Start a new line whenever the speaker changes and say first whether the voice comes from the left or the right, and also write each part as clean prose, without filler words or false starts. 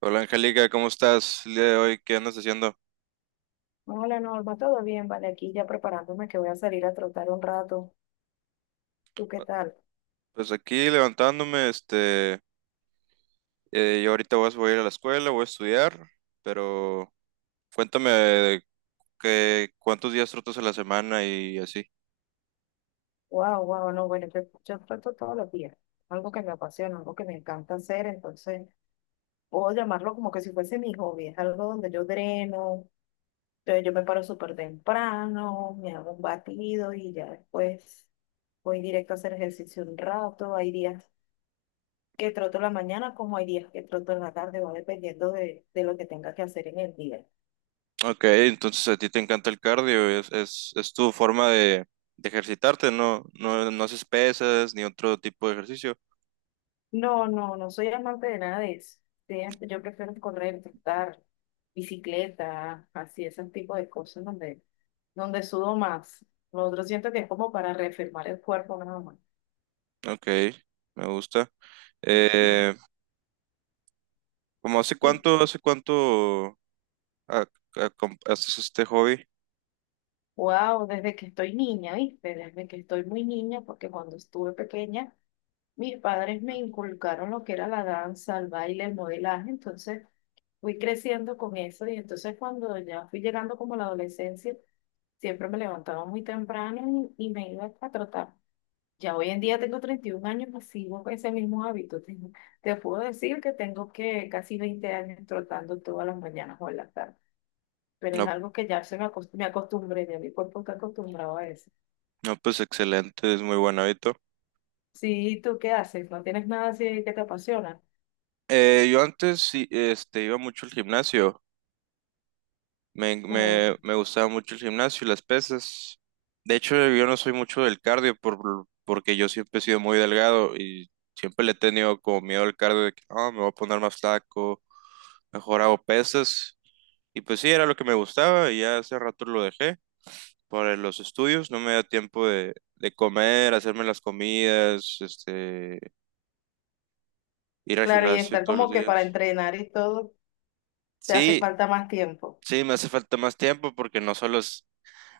right: Hola Angélica, ¿cómo estás el día de hoy? ¿Qué andas haciendo?
left: Hola Norma, todo bien, vale, aquí ya preparándome que voy a salir a trotar un rato. ¿Tú qué tal?
right: Pues aquí levantándome, yo ahorita voy a ir a la escuela, voy a estudiar, pero cuéntame cuántos días trotas a la semana y así.
left: Wow, wow, no, bueno, yo troto todos los días, algo que me apasiona, algo que me encanta hacer, entonces puedo llamarlo como que si fuese mi hobby, es algo donde yo dreno, entonces yo me paro súper temprano, me hago un batido y ya después voy directo a hacer ejercicio un rato, hay días que troto en la mañana como hay días que troto en la tarde, va dependiendo de lo que tenga que hacer en el día.
right: Ok, entonces a ti te encanta el cardio, es tu forma de ejercitarte, ¿no? No, no haces pesas ni otro tipo de ejercicio.
left: No, no, no soy amante de nada de eso. Sí, yo prefiero correr, trotar, bicicleta, así, ese tipo de cosas donde sudo más. Lo otro siento que es como para reafirmar el cuerpo nada más.
right: Ok, me gusta.
left: Sí.
right: Eh, ¿Cómo
left: Y
right: hace cuánto ah, haces este hobby?
left: wow, desde que estoy niña, ¿viste? Desde que estoy muy niña, porque cuando estuve pequeña, mis padres me inculcaron lo que era la danza, el baile, el modelaje, entonces fui creciendo con eso y entonces cuando ya fui llegando como a la adolescencia, siempre me levantaba muy temprano y me iba a trotar. Ya hoy en día tengo 31 años, pues sigo con ese mismo hábito. Te puedo decir que tengo que casi 20 años trotando todas las mañanas o en la tarde, pero es
right: No,
left: algo que ya me acostumbré, ya mi cuerpo está acostumbrado a eso.
right: no, pues excelente, es muy buen hábito.
left: Sí, ¿y tú qué haces? ¿No tienes nada así que te apasiona?
right: Yo antes sí, este, iba mucho al gimnasio,
left: Claro,
right: me gustaba mucho el gimnasio y las pesas. De hecho, yo no soy mucho del cardio porque yo siempre he sido muy delgado y siempre le he tenido como miedo al cardio de que "Ah, me voy a poner más flaco, mejor hago pesas". Y pues sí, era lo que me gustaba y ya hace rato lo dejé para los estudios, no me da tiempo de comer, hacerme las comidas, este, ir al
left: claro, y
right: gimnasio
left: estar
right: todos los
left: como que para
right: días.
left: entrenar y todo, te hace
right: Sí,
left: falta más tiempo.
right: sí, me hace falta más tiempo porque no solo es,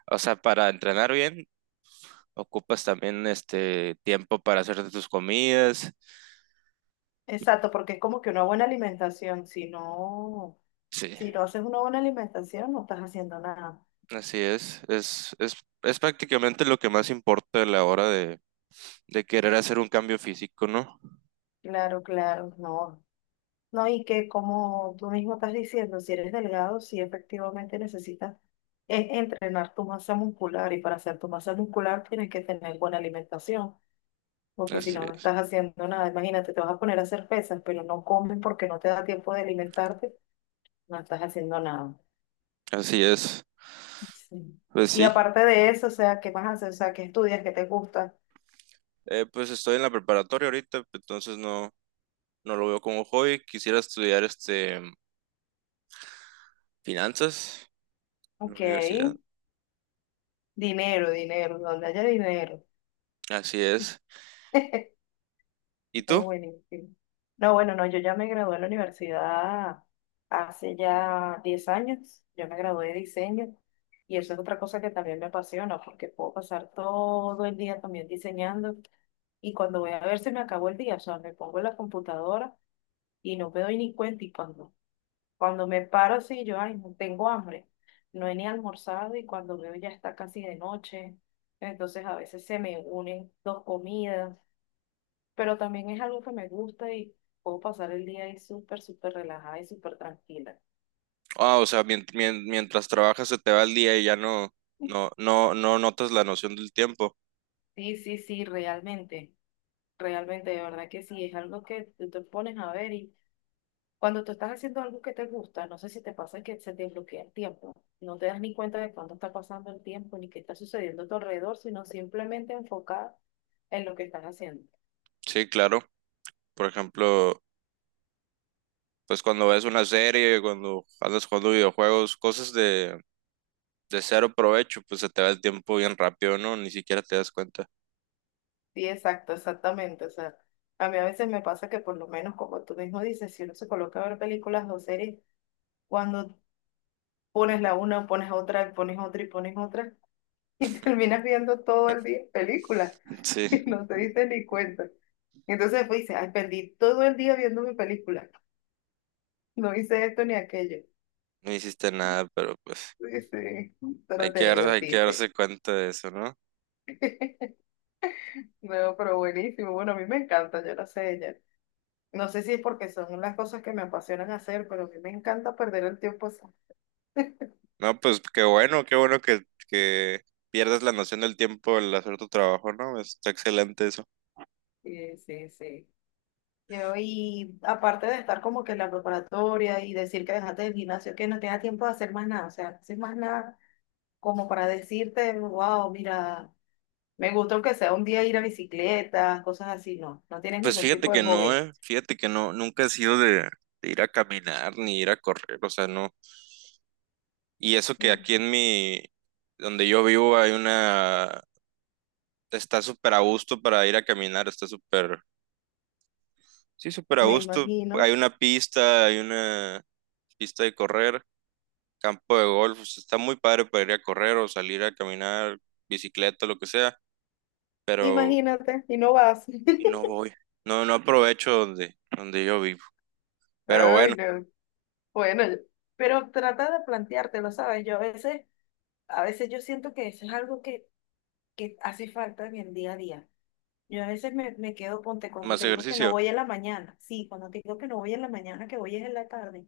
right: o sea, para entrenar bien, ocupas también este tiempo para hacerte tus comidas.
left: Exacto, porque es como que una buena alimentación, si no,
right: Sí,
left: si no haces una buena alimentación, no estás haciendo nada.
right: así es. Es prácticamente lo que más importa a la hora de querer hacer un cambio físico, ¿no?
left: Claro, claro, no. No, y que como tú mismo estás diciendo, si eres delgado, sí efectivamente necesitas entrenar tu masa muscular y para hacer tu masa muscular tienes que tener buena alimentación, porque si
right: Así
left: no, no
right: es.
left: estás haciendo nada. Imagínate, te vas a poner a hacer pesas, pero no comes porque no te da tiempo de alimentarte, no estás haciendo nada.
right: Así es.
left: Sí.
right: Pues
left: Y
right: sí.
left: aparte de eso, o sea, ¿qué más haces? O sea, ¿qué estudias? ¿Qué te gusta?
right: Pues estoy en la preparatoria ahorita, entonces no, no lo veo como hobby. Quisiera estudiar este finanzas en la
left: Ok,
right: universidad.
left: dinero, dinero, donde haya dinero.
right: Así es. ¿Y
left: No,
right: tú?
left: buenísimo. No, bueno, no, yo ya me gradué en la universidad hace ya 10 años. Yo me gradué de diseño y eso es otra cosa que también me apasiona porque puedo pasar todo el día también diseñando y cuando voy a ver se me acabó el día, o sea, me pongo en la computadora y no me doy ni cuenta y cuando me paro así, yo, ay, no tengo hambre, no he ni almorzado y cuando veo ya está casi de noche, entonces a veces se me unen dos comidas pero también es algo que me gusta y puedo pasar el día ahí súper, súper relajada y súper tranquila.
right: Ah, o sea, mientras trabajas se te va el día y ya no notas la noción del tiempo.
left: Sí, sí, sí, realmente, de verdad que sí, es algo que tú te pones a ver y cuando tú estás haciendo algo que te gusta, no sé si te pasa que se te bloquea el tiempo, no te das ni cuenta de cuándo está pasando el tiempo ni qué está sucediendo a tu alrededor, sino simplemente enfocada en lo que estás haciendo.
right: Sí, claro. Por ejemplo, pues cuando ves una serie, cuando andas jugando videojuegos, cosas de cero provecho, pues se te va el tiempo bien rápido, ¿no? Ni siquiera te das cuenta.
left: Sí, exacto, exactamente, o sea, a mí a veces me pasa que por lo menos como tú mismo dices, si uno se coloca a ver películas o series, cuando pones la una, pones otra, y pones otra y pones otra, y terminas viendo todo el día películas
right: Sí,
left: y no te dices ni cuenta. Entonces pues dices, ay, perdí todo el día viendo mi película, no hice esto ni aquello.
right: no hiciste nada, pero pues
left: Sí, sí, pero te
right: hay que
left: divertiste.
right: darse cuenta de eso, ¿no?
left: No, pero buenísimo, bueno, a mí me encanta, yo lo sé, ya. No sé si es porque son las cosas que me apasionan hacer, pero a mí me encanta perder el tiempo así.
right: No, pues qué bueno que pierdas la noción del tiempo al hacer tu trabajo, ¿no? Está excelente eso.
left: Sí, sí, sí. Yo, y aparte de estar como que en la preparatoria y decir que dejaste el gimnasio, que no tenía tiempo de hacer más nada, o sea, no haces más nada como para decirte, wow, mira, me gusta aunque sea un día ir a bicicleta, cosas así, no, no tienes
right: Pues
left: ningún
right: fíjate
left: tipo de
right: que no,
left: hobby.
right: eh. Fíjate que no, nunca he sido de ir a caminar ni ir a correr, o sea, no. Y eso que
left: Mm,
right: aquí en mi, donde yo vivo hay una, está súper a gusto para ir a caminar, está súper, sí, súper a
left: me
right: gusto.
left: imagino,
right: Hay una pista de correr, campo de golf, o sea, está muy padre para ir a correr o salir a caminar, bicicleta, lo que sea, pero
left: imagínate, y no vas.
right: no voy. No, no aprovecho donde, donde yo vivo. Pero bueno,
left: Ay, no. Bueno, pero trata de planteártelo, ¿sabes? Yo a veces yo siento que eso es algo que hace falta en el día a día. Yo a veces me quedo, ponte, cuando
right: más
left: te digo que no
right: ejercicio,
left: voy en la mañana, sí, cuando te digo que no voy en la mañana, que voy es en la tarde,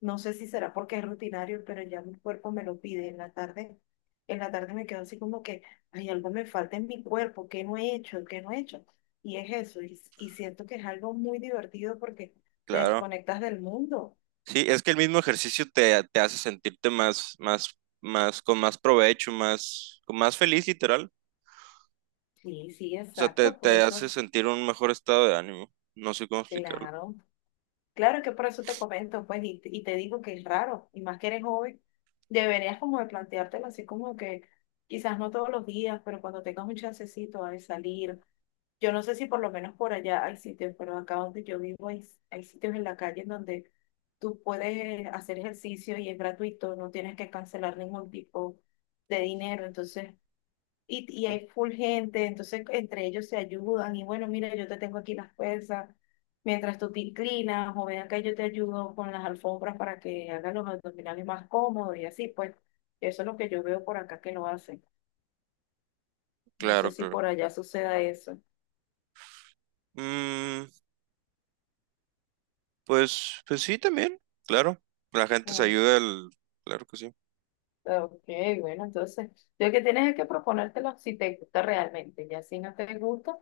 left: no sé si será porque es rutinario, pero ya mi cuerpo me lo pide en la tarde me quedo así como que, ay algo me falta en mi cuerpo, ¿qué no he hecho? ¿Qué no he hecho? Y es eso, y siento que es algo muy divertido porque te
right: claro.
left: desconectas del mundo.
right: Sí, es que el mismo ejercicio te, te hace sentirte más, más, más, con más provecho, más, con más feliz, literal.
left: Sí, sí,
right: O sea, te,
left: exacto, por
right: te
left: eso,
right: hace sentir un mejor estado de ánimo. No sé cómo explicarlo.
left: claro. Claro, es que por eso te comento, pues, y te digo que es raro, y más que eres joven, deberías como de planteártelo así como que quizás no todos los días, pero cuando tengas un chancecito de salir, yo no sé si por lo menos por allá hay sitios, pero acá donde yo vivo hay, hay sitios en la calle en donde tú puedes hacer ejercicio y es gratuito, no tienes que cancelar ningún tipo de dinero, entonces y
right: Ujú.
left: hay full gente, entonces entre ellos se ayudan y bueno, mira, yo te tengo aquí las pesas, mientras tú te inclinas o ven acá, yo te ayudo con las alfombras para que hagan los abdominales más cómodos y así, pues eso es lo que yo veo por acá que lo hacen. No
right: Claro,
left: sé si
right: claro.
left: por allá suceda eso.
right: Mm, pues, pues sí, también, claro. La gente se
left: Mm,
right: ayuda, el- claro que sí.
left: ok, bueno, entonces lo que tienes es que proponértelo si te gusta realmente, ya si no te gusta,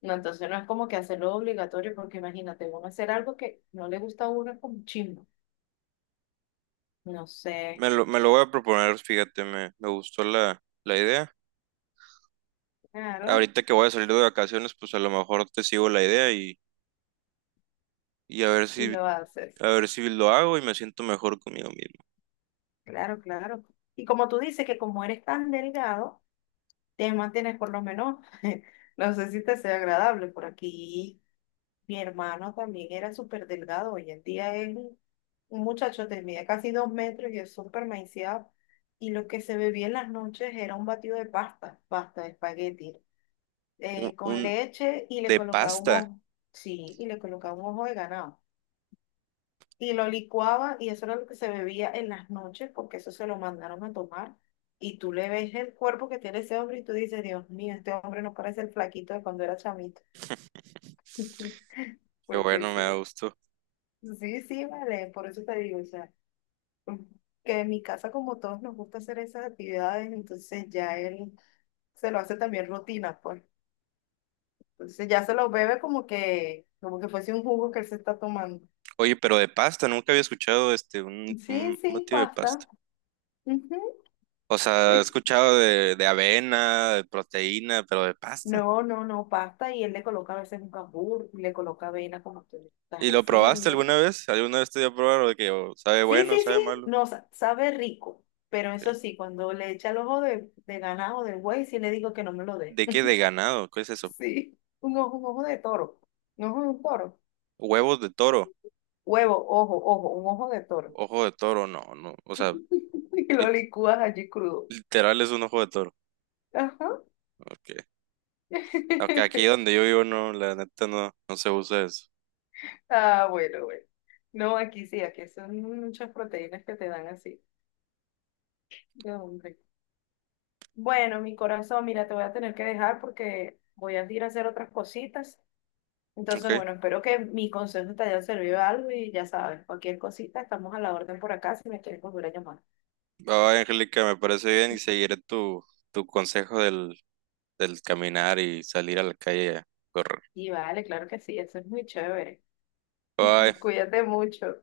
left: no, entonces no es como que hacerlo obligatorio, porque imagínate, uno hacer algo que no le gusta a uno es como chimbo, no sé,
right: Me lo voy a proponer, fíjate, me gustó la idea.
left: claro.
right: Ahorita que voy a salir de vacaciones, pues a lo mejor te sigo la idea y
left: Y lo haces.
right: a ver si lo hago y me siento mejor conmigo mismo.
left: Claro, claro. Y como tú dices que como eres tan delgado, te mantienes por lo menos, no sé si te sea agradable. Por aquí mi hermano también era súper delgado. Hoy en día es un muchacho de mide casi 2 metros y es súper maiciado. Y lo que se bebía en las noches era un batido de pasta, pasta de espagueti,
right: Un, un,
left: con leche y le
right: De
left: colocaba un
right: pasta.
left: ojo. Sí, y le colocaba un ojo de ganado, y lo licuaba y eso era lo que se bebía en las noches porque eso se lo mandaron a tomar. Y tú le ves el cuerpo que tiene ese hombre y tú dices, Dios mío, este hombre no parece el flaquito de cuando era chamito.
right: Qué
left: Porque
right: bueno, me da
left: sí,
right: gusto.
left: sí, sí, vale, por eso te digo, o sea, que en mi casa como todos nos gusta hacer esas actividades, entonces ya él se lo hace también rutina, pues. Entonces ya se lo bebe como que fuese un jugo que él se está tomando.
right: Oye, pero de pasta, nunca había escuchado este
left: Sí,
right: un
left: sí,
right: batido de pasta.
left: pasta. Ujú,
right: O sea, he
left: sí.
right: escuchado de avena, de proteína, pero de pasta.
left: No, no, no, pasta y él le coloca a veces un cambur, le coloca avena como tú estás
right: ¿Y lo probaste
left: diciendo.
right: alguna vez? ¿Alguna vez te dio a probar o de que o sabe
left: Sí,
right: bueno,
left: sí,
right: sabe
left: sí,
right: malo?
left: no, sabe rico, pero
right: ¿Qué?
left: eso sí, cuando le echa el ojo de ganado, de buey, sí le digo que no me lo dé.
right: ¿De qué? ¿De ganado? ¿Qué es eso?
left: Sí, un ojo de toro, un ojo de un toro,
right: ¿Huevos de toro?
left: ojo, un ojo de toro.
right: ¿Ojo de toro? No, no. O sea,
left: Y lo
right: li-
left: licúas allí crudo.
right: literal es un ojo de toro.
left: Ajá.
right: Ok. Aunque aquí donde yo vivo no, la neta no, no se usa eso.
left: Ah, bueno, bueno. No, aquí sí, aquí son muchas proteínas que te dan así. No, hombre. Bueno, mi corazón, mira, te voy a tener que dejar porque voy a ir a hacer otras cositas. Entonces,
right: Ok.
left: bueno, espero que mi consejo te haya servido algo y ya sabes, cualquier cosita, estamos a la orden por acá si me quieres volver a llamar.
right: Va, Angélica, me parece bien y seguiré tu, tu consejo del, del caminar y salir a la calle a correr.
left: Y vale, claro que sí, eso es muy chévere.
right: Bye.
left: Cuídate mucho.